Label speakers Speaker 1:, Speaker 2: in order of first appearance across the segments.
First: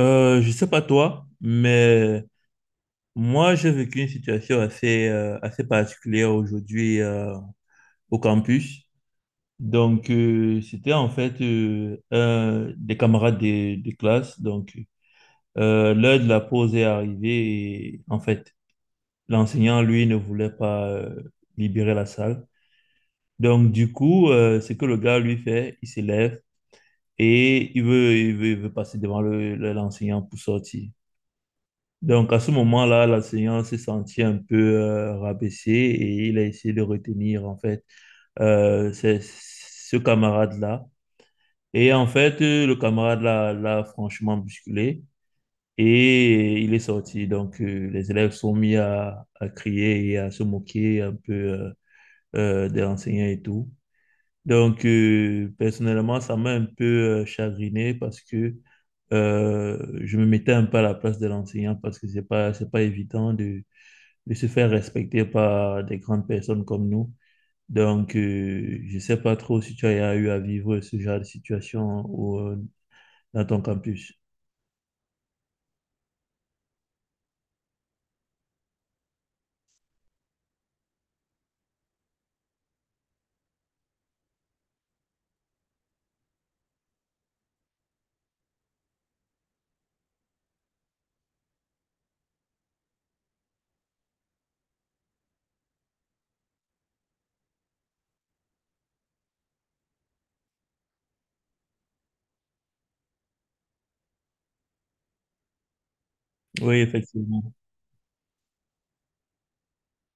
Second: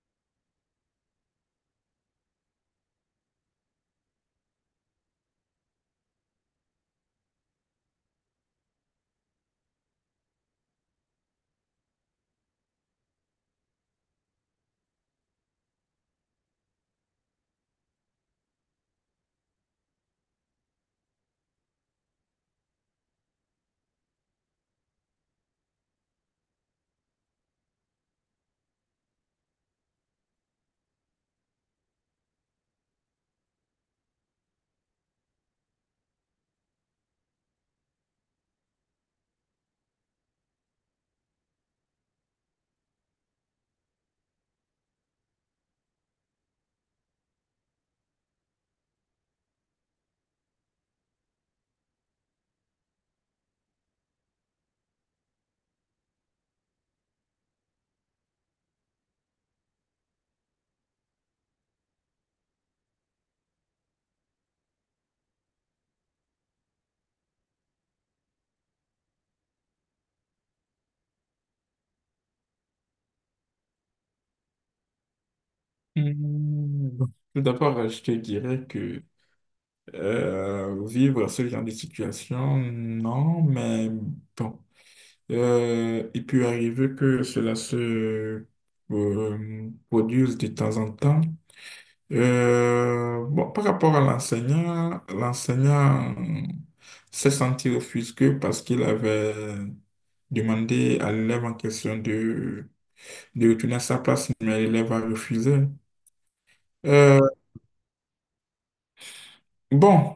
Speaker 1: Je sais pas toi, mais moi j'ai vécu une situation assez, assez particulière aujourd'hui au campus. Donc c'était en fait un des camarades de classe. Donc l'heure de la pause est arrivée et en fait l'enseignant lui ne voulait pas libérer la salle. Donc du coup ce que le gars lui fait, il s'élève et il veut passer devant l'enseignant pour sortir. Donc, à ce moment-là, l'enseignant s'est senti un peu rabaissé et il a essayé de retenir, en fait, ce camarade-là. Et en fait, le camarade l'a franchement bousculé et il est sorti. Donc, les élèves sont mis à crier et à se moquer un peu de l'enseignant et tout. Donc, personnellement, ça m'a un peu chagriné parce que je me mettais un peu à la place de l'enseignant parce que c'est pas évident de se faire respecter par des grandes personnes comme nous. Donc, je ne sais pas trop si tu as eu à vivre ce genre de situation dans ton campus.
Speaker 2: Hmm, tout d'abord, je te dirais que vivre ce genre de situation, non, mais bon, il peut arriver que cela se produise de temps en temps. Bon, par rapport à l'enseignant, l'enseignant s'est senti offusqué parce qu'il avait demandé à l'élève en question de retourner à sa place, mais l'élève a refusé.
Speaker 1: Oui,
Speaker 2: Euh,
Speaker 1: effectivement.
Speaker 2: bon.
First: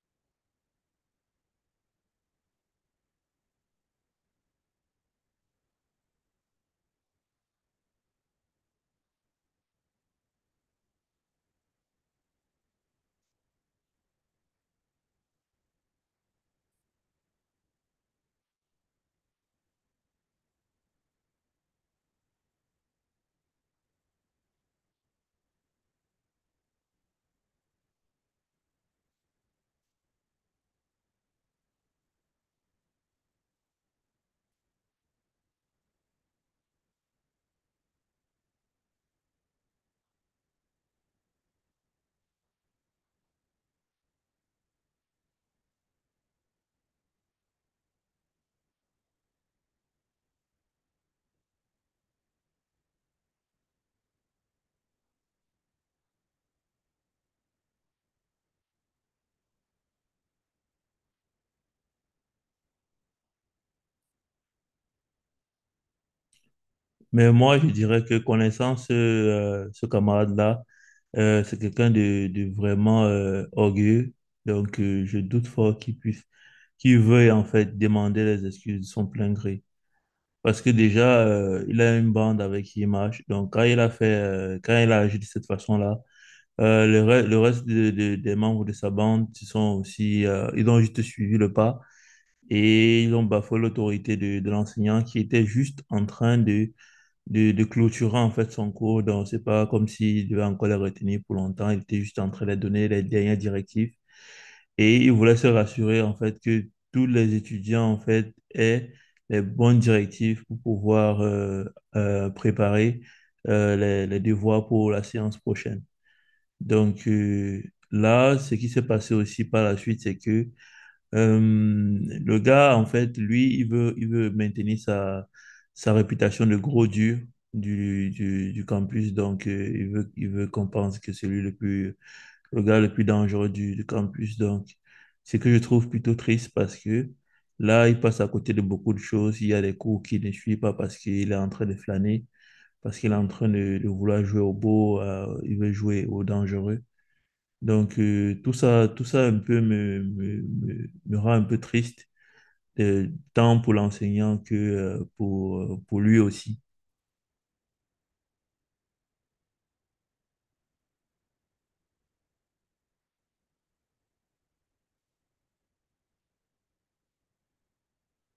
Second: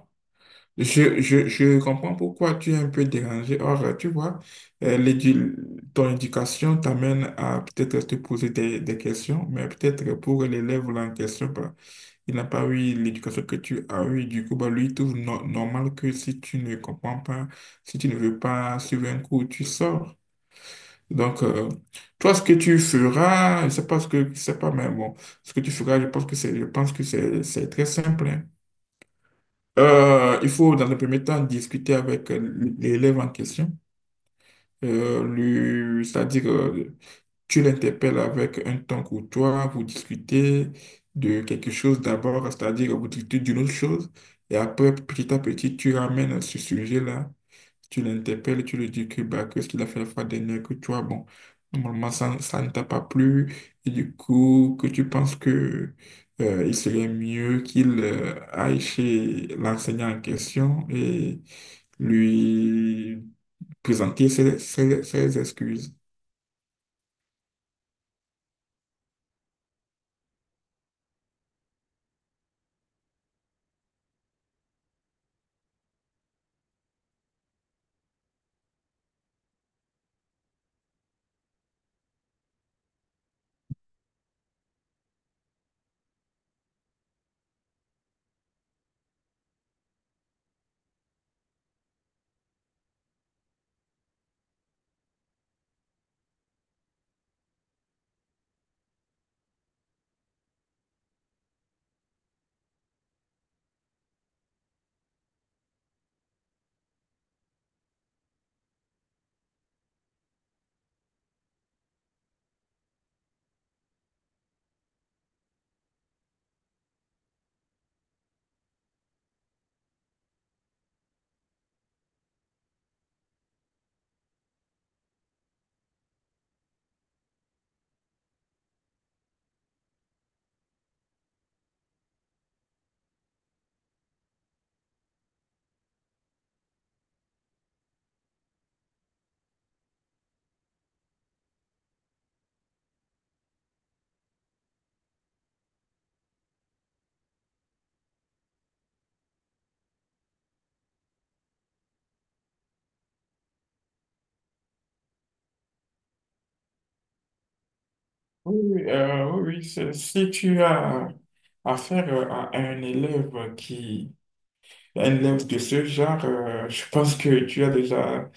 Speaker 2: Je comprends pourquoi tu es un peu dérangé. Or, tu vois, euh, l'édu- ton éducation t'amène à peut-être te poser des questions, mais peut-être pour l'élève là en question, bah, il n'a pas eu l'éducation que tu as eue. Du coup, bah, lui, il trouve normal que si tu ne comprends pas, si tu ne veux pas suivre un cours, tu sors. Donc, toi, ce que tu feras, je sais pas, mais bon, ce que tu feras, je pense que c'est très simple, hein. Il faut, dans le premier temps, discuter avec l'élève en question. Lui, c'est-à-dire, tu l'interpelles avec un ton courtois, vous discutez de quelque chose d'abord, c'est-à-dire, vous discutez d'une autre chose, et après, petit à petit, tu ramènes ce sujet-là. Tu l'interpelles, tu lui dis que bah, que ce qu'il a fait la fois dernière, que toi, bon, normalement, ça ne t'a pas plu, et du coup, que tu penses que il serait mieux qu'il aille chez l'enseignant en question et lui présenter ses excuses.
Speaker 1: Mais moi, je dirais que connaissant ce camarade-là, c'est quelqu'un de vraiment orgueilleux. Donc, je doute fort qu'il puisse, qu'il veuille en fait demander les excuses de son plein gré. Parce que déjà, il a une bande avec qui il marche. Donc, quand il a fait, quand il a agi de cette façon-là, le reste des membres de sa bande, ils sont aussi, ils ont juste suivi le pas et ils ont bafoué l'autorité de l'enseignant qui était juste en train de clôturer en fait son cours. Donc, c'est pas comme s'il devait encore les retenir pour longtemps. Il était juste en train de donner les dernières directives et il voulait se rassurer en fait que tous les étudiants en fait aient les bonnes directives pour pouvoir préparer les devoirs pour la séance prochaine. Donc là, ce qui s'est passé aussi par la suite, c'est que le gars, en fait, lui, il veut maintenir sa, sa réputation de gros dur du campus. Donc, il veut qu'on pense que c'est lui le plus, le gars le plus dangereux du campus. Donc, ce que je trouve plutôt triste parce que là, il passe à côté de beaucoup de choses. Il y a des cours qu'il ne suit pas parce qu'il est en train de flâner, parce qu'il est en train de vouloir jouer au beau, il veut jouer au dangereux. Donc, tout ça un peu me rend un peu triste, euh, tant pour l'enseignant que pour lui aussi.
Speaker 2: Oui, si tu as affaire à un élève qui un œuvre de ce genre, je pense que tu as déjà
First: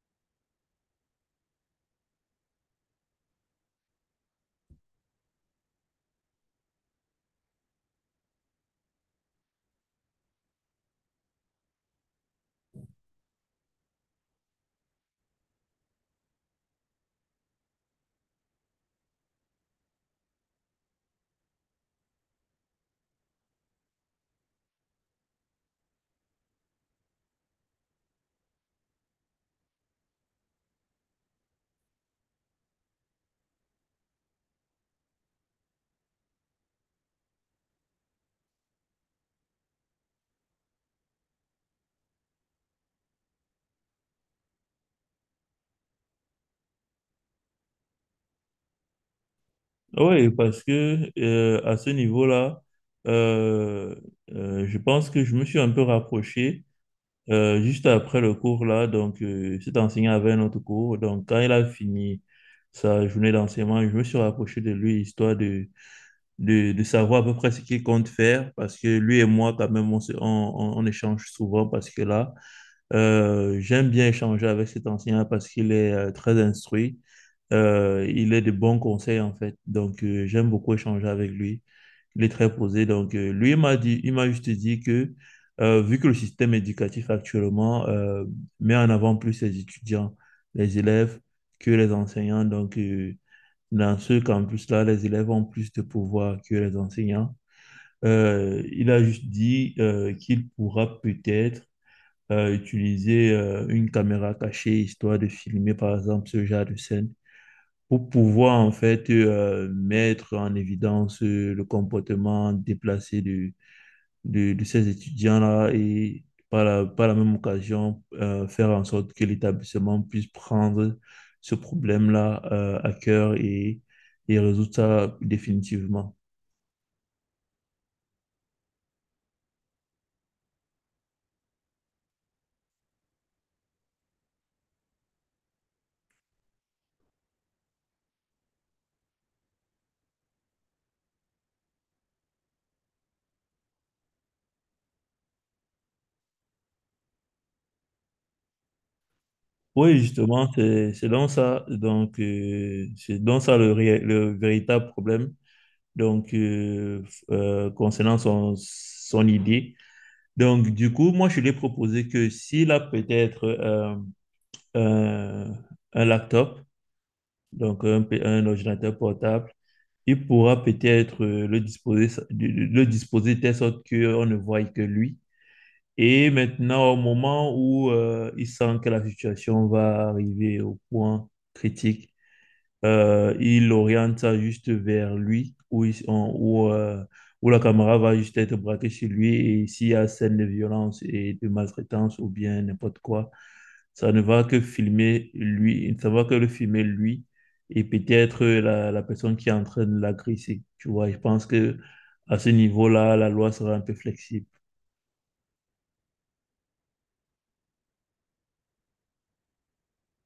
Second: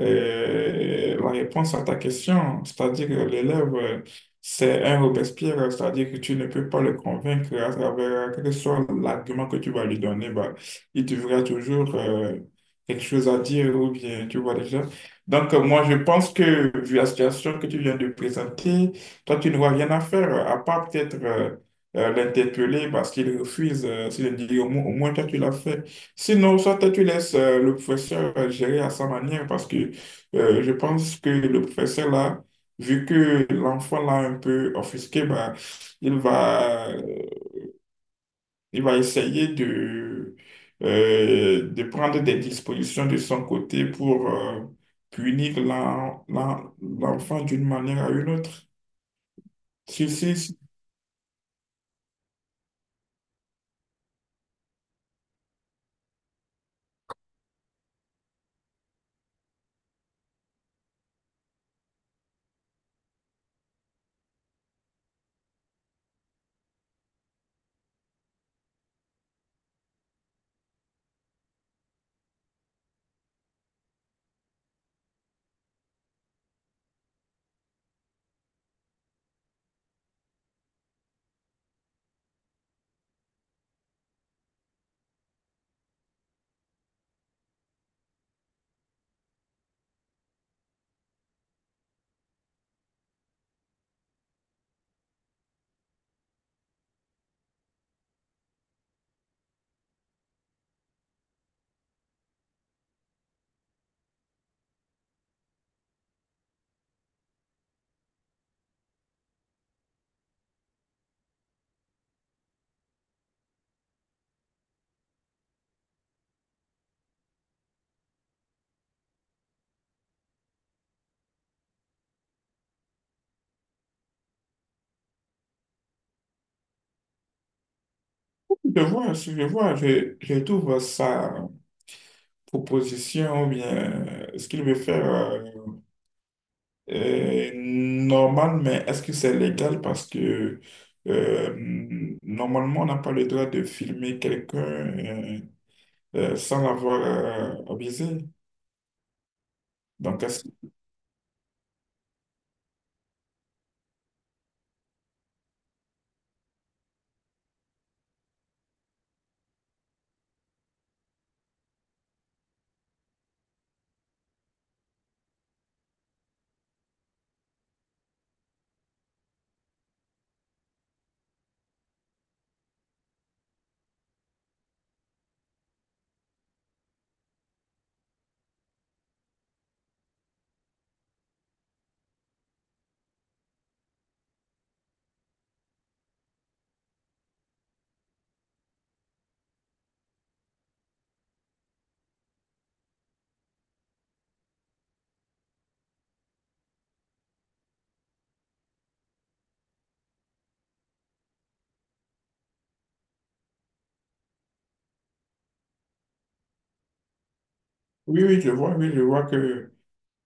Speaker 2: la réponse à ta question. C'est-à-dire que l'élève, c'est un Robespierre, c'est-à-dire que tu ne peux pas le convaincre à travers quel que soit l'argument que tu vas lui donner. Bah, il trouvera toujours quelque chose à dire ou bien, tu vois déjà. Donc, moi, je pense que vu la situation que tu viens de présenter, toi, tu n'auras rien à faire, à part peut-être l'interpeller parce qu'il refuse, s'il dit au moins toi tu l'as fait. Sinon, soit tu laisses le professeur gérer à sa manière parce que je pense que le professeur là, vu que l'enfant l'a un peu offusqué, bah, il va, euh, il va essayer de prendre des dispositions de son côté pour punir l'enfant d'une manière à une autre. Si,
Speaker 1: Oui,
Speaker 2: si, si,
Speaker 1: parce que à ce niveau-là, euh, je pense que je me suis un peu rapproché juste après le cours là. Donc, cet enseignant avait un autre cours. Donc, quand il a fini sa journée d'enseignement, je me suis rapproché de lui histoire de de savoir à peu près ce qu'il compte faire, parce que lui et moi, quand même, on, se- on échange souvent, parce que là, j'aime bien échanger avec cet ancien parce qu'il est très instruit. Il est de bons conseils, en fait, donc j'aime beaucoup échanger avec lui, il est très posé, donc lui, il m'a juste dit que, vu que le système éducatif actuellement met en avant plus les étudiants, les élèves, que les enseignants, donc dans ce campus-là, les élèves ont plus de pouvoir que les enseignants. Il a juste dit qu'il pourra peut-être utiliser une caméra cachée, histoire de filmer par exemple ce genre de scène, pour pouvoir en fait mettre en évidence le comportement déplacé de ces étudiants-là et par la même occasion faire en sorte que l'établissement puisse prendre ce problème-là à cœur et résoudre ça définitivement.
Speaker 2: je vois, si je vois, je trouve sa proposition ou bien ce qu'il veut faire. Euh, normal, mais est-ce que c'est légal? Parce que euh, normalement, on n'a pas le droit de filmer quelqu'un sans l'avoir avisé.
Speaker 1: Oui,
Speaker 2: Donc, est-ce-
Speaker 1: justement, c'est donc ça, donc c'est donc ça le véritable problème. Donc concernant son idée. Donc du coup, moi je lui ai proposé que s'il a peut-être un, un laptop, donc un ordinateur portable, il pourra peut-être le disposer de telle sorte qu'on ne voie que lui. Et maintenant, au moment où il sent que la situation va arriver au point critique il oriente ça juste vers lui, où, il- on- où, où la caméra va juste être braquée chez lui. Et s'il y a scène de violence et de maltraitance ou bien n'importe quoi, ça ne va que filmer lui, ça va que le filmer lui et peut-être la personne qui est en train de l'agresser. Tu vois, je pense que à ce niveau-là, la loi sera un peu flexible.
Speaker 2: oui, oui, je vois que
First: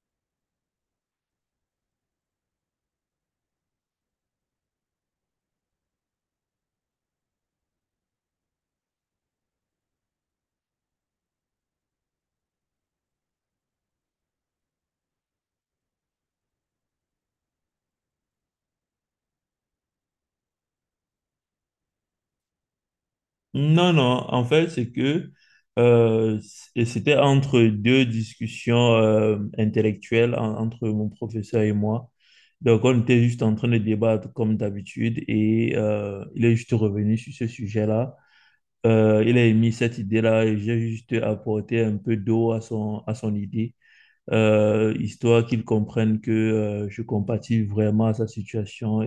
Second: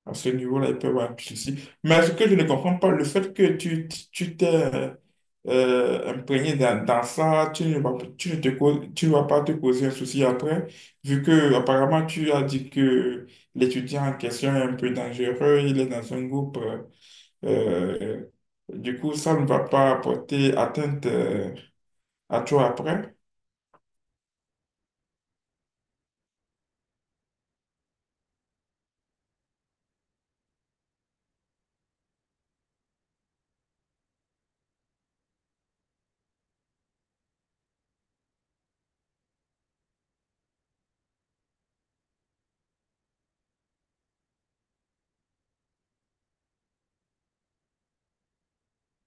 Speaker 2: à ce niveau-là, il peut y avoir un souci. Mais ce que je ne comprends pas, le fait que tu t'es imprégné dans ça, tu ne vas pas te causer un souci après, vu que apparemment tu as dit que l'étudiant en question est un peu dangereux, il est dans un groupe. Euh, du coup, ça ne va pas porter atteinte à toi après.
Speaker 1: Non, non, en fait, c'est que c'était entre deux discussions intellectuelles entre mon professeur et moi. Donc, on était juste en train de débattre comme d'habitude et il est juste revenu sur ce sujet-là. Il a émis cette idée-là et j'ai juste apporté un peu d'eau à son idée, histoire qu'il comprenne que je compatis vraiment à sa situation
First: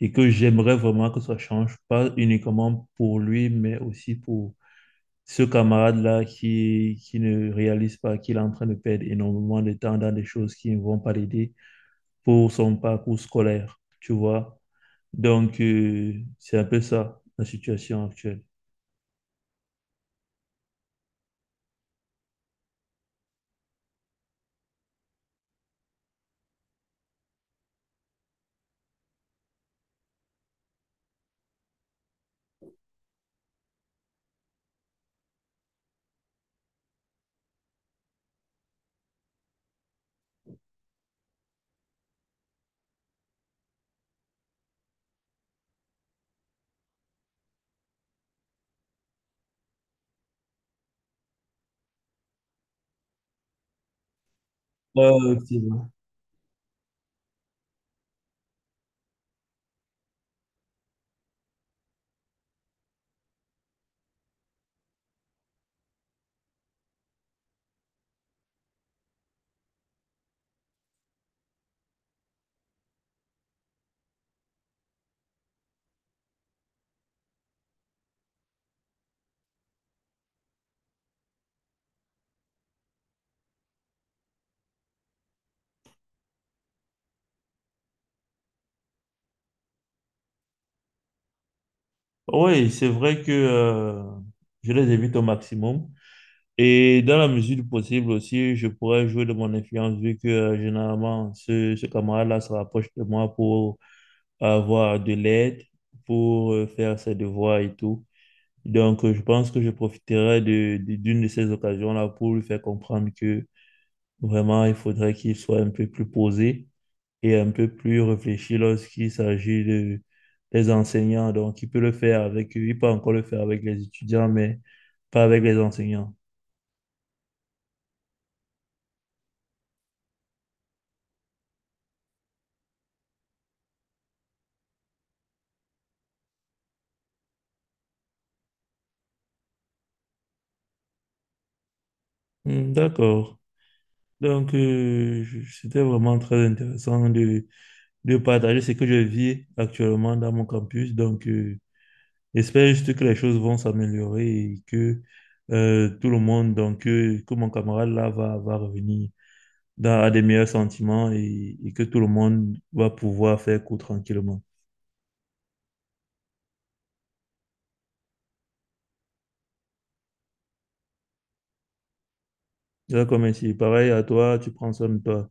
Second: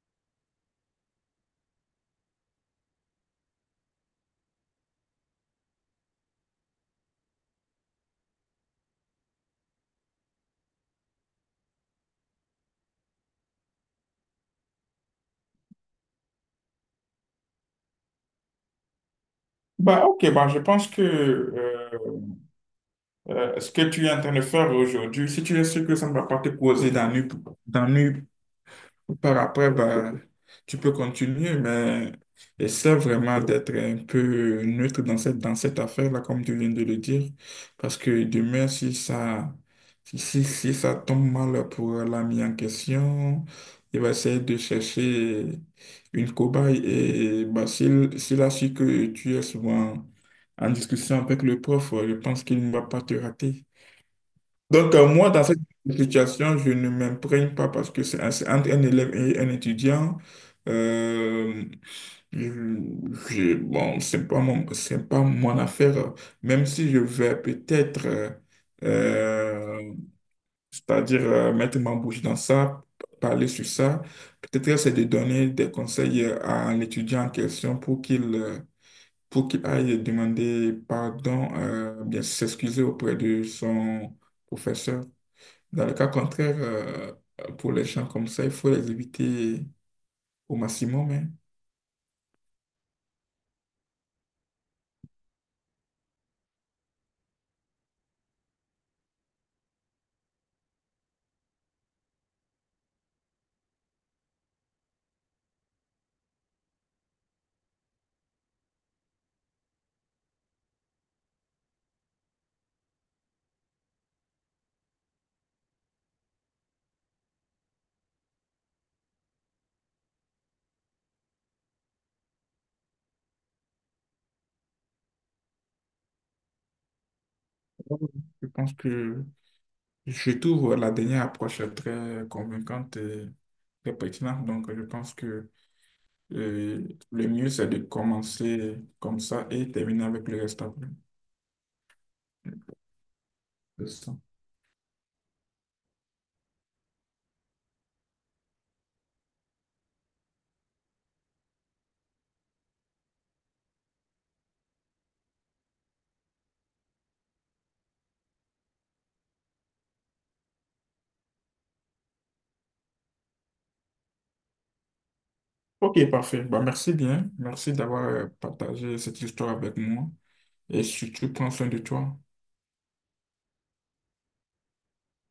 Speaker 1: et que j'aimerais vraiment que ça change, pas uniquement pour lui, mais aussi pour ce camarade-là qui ne réalise pas qu'il est en train de perdre énormément de temps dans des choses qui ne vont pas l'aider pour son parcours scolaire, tu vois. Donc, c'est un peu ça, la situation actuelle.
Speaker 2: Bah, ok, bah, je pense que ce que tu es en train de faire aujourd'hui, si tu es sûr que ça ne va pas te causer d'ennui par après, bah, tu peux continuer, mais essaie vraiment d'être un peu neutre dans dans cette affaire-là, comme tu viens de le dire. Parce que demain, si ça tombe mal pour l'ami en question, il va essayer de chercher une cobaye. Et bah, s'il a su que tu es souvent en discussion avec le prof, je pense qu'il ne va pas te rater. Donc, moi, dans
Speaker 1: C'est
Speaker 2: cette
Speaker 1: vrai.
Speaker 2: situation, je ne m'imprègne pas parce que c'est entre un élève et un étudiant. Euh, je- bon, c'est pas mon affaire, même si je vais peut-être, euh, c'est-à-dire mettre ma bouche dans ça, parler sur ça. Peut-être que c'est de donner des conseils à l'étudiant en question pour qu'il aille demander pardon, bien s'excuser auprès de son professeur. Dans le cas contraire, pour les gens comme ça, il faut les éviter au maximum, hein.
Speaker 1: Oui, c'est vrai que je les évite au maximum. Et dans la mesure du possible aussi, je pourrais jouer de mon influence vu que généralement ce camarade-là se rapproche de moi pour avoir de l'aide pour faire ses devoirs et tout. Donc, je pense que je profiterai d'une de ces occasions-là pour lui faire comprendre que vraiment, il faudrait qu'il soit un peu plus posé et un peu plus réfléchi lorsqu'il s'agit des enseignants. Donc, il peut le faire avec eux, il peut encore le faire avec les étudiants, mais pas avec les enseignants.
Speaker 2: Je pense que je trouve la dernière approche très convaincante et très pertinente. Donc, je pense que le mieux, c'est de commencer comme ça et terminer avec le reste après.
Speaker 1: Hmm, d'accord.
Speaker 2: C'est ça.
Speaker 1: Donc, c'était vraiment très intéressant de partager ce que je vis actuellement dans mon campus. Donc, j'espère juste que les choses vont s'améliorer et que tout le monde, donc que mon camarade là va revenir dans, à des meilleurs sentiments et que tout le monde va pouvoir faire court tranquillement.
Speaker 2: Ok, parfait. Bah, merci bien. Merci d'avoir partagé cette histoire avec moi. Et surtout, prends soin de toi.
Speaker 1: D'accord, merci. Pareil à toi, tu prends soin de toi.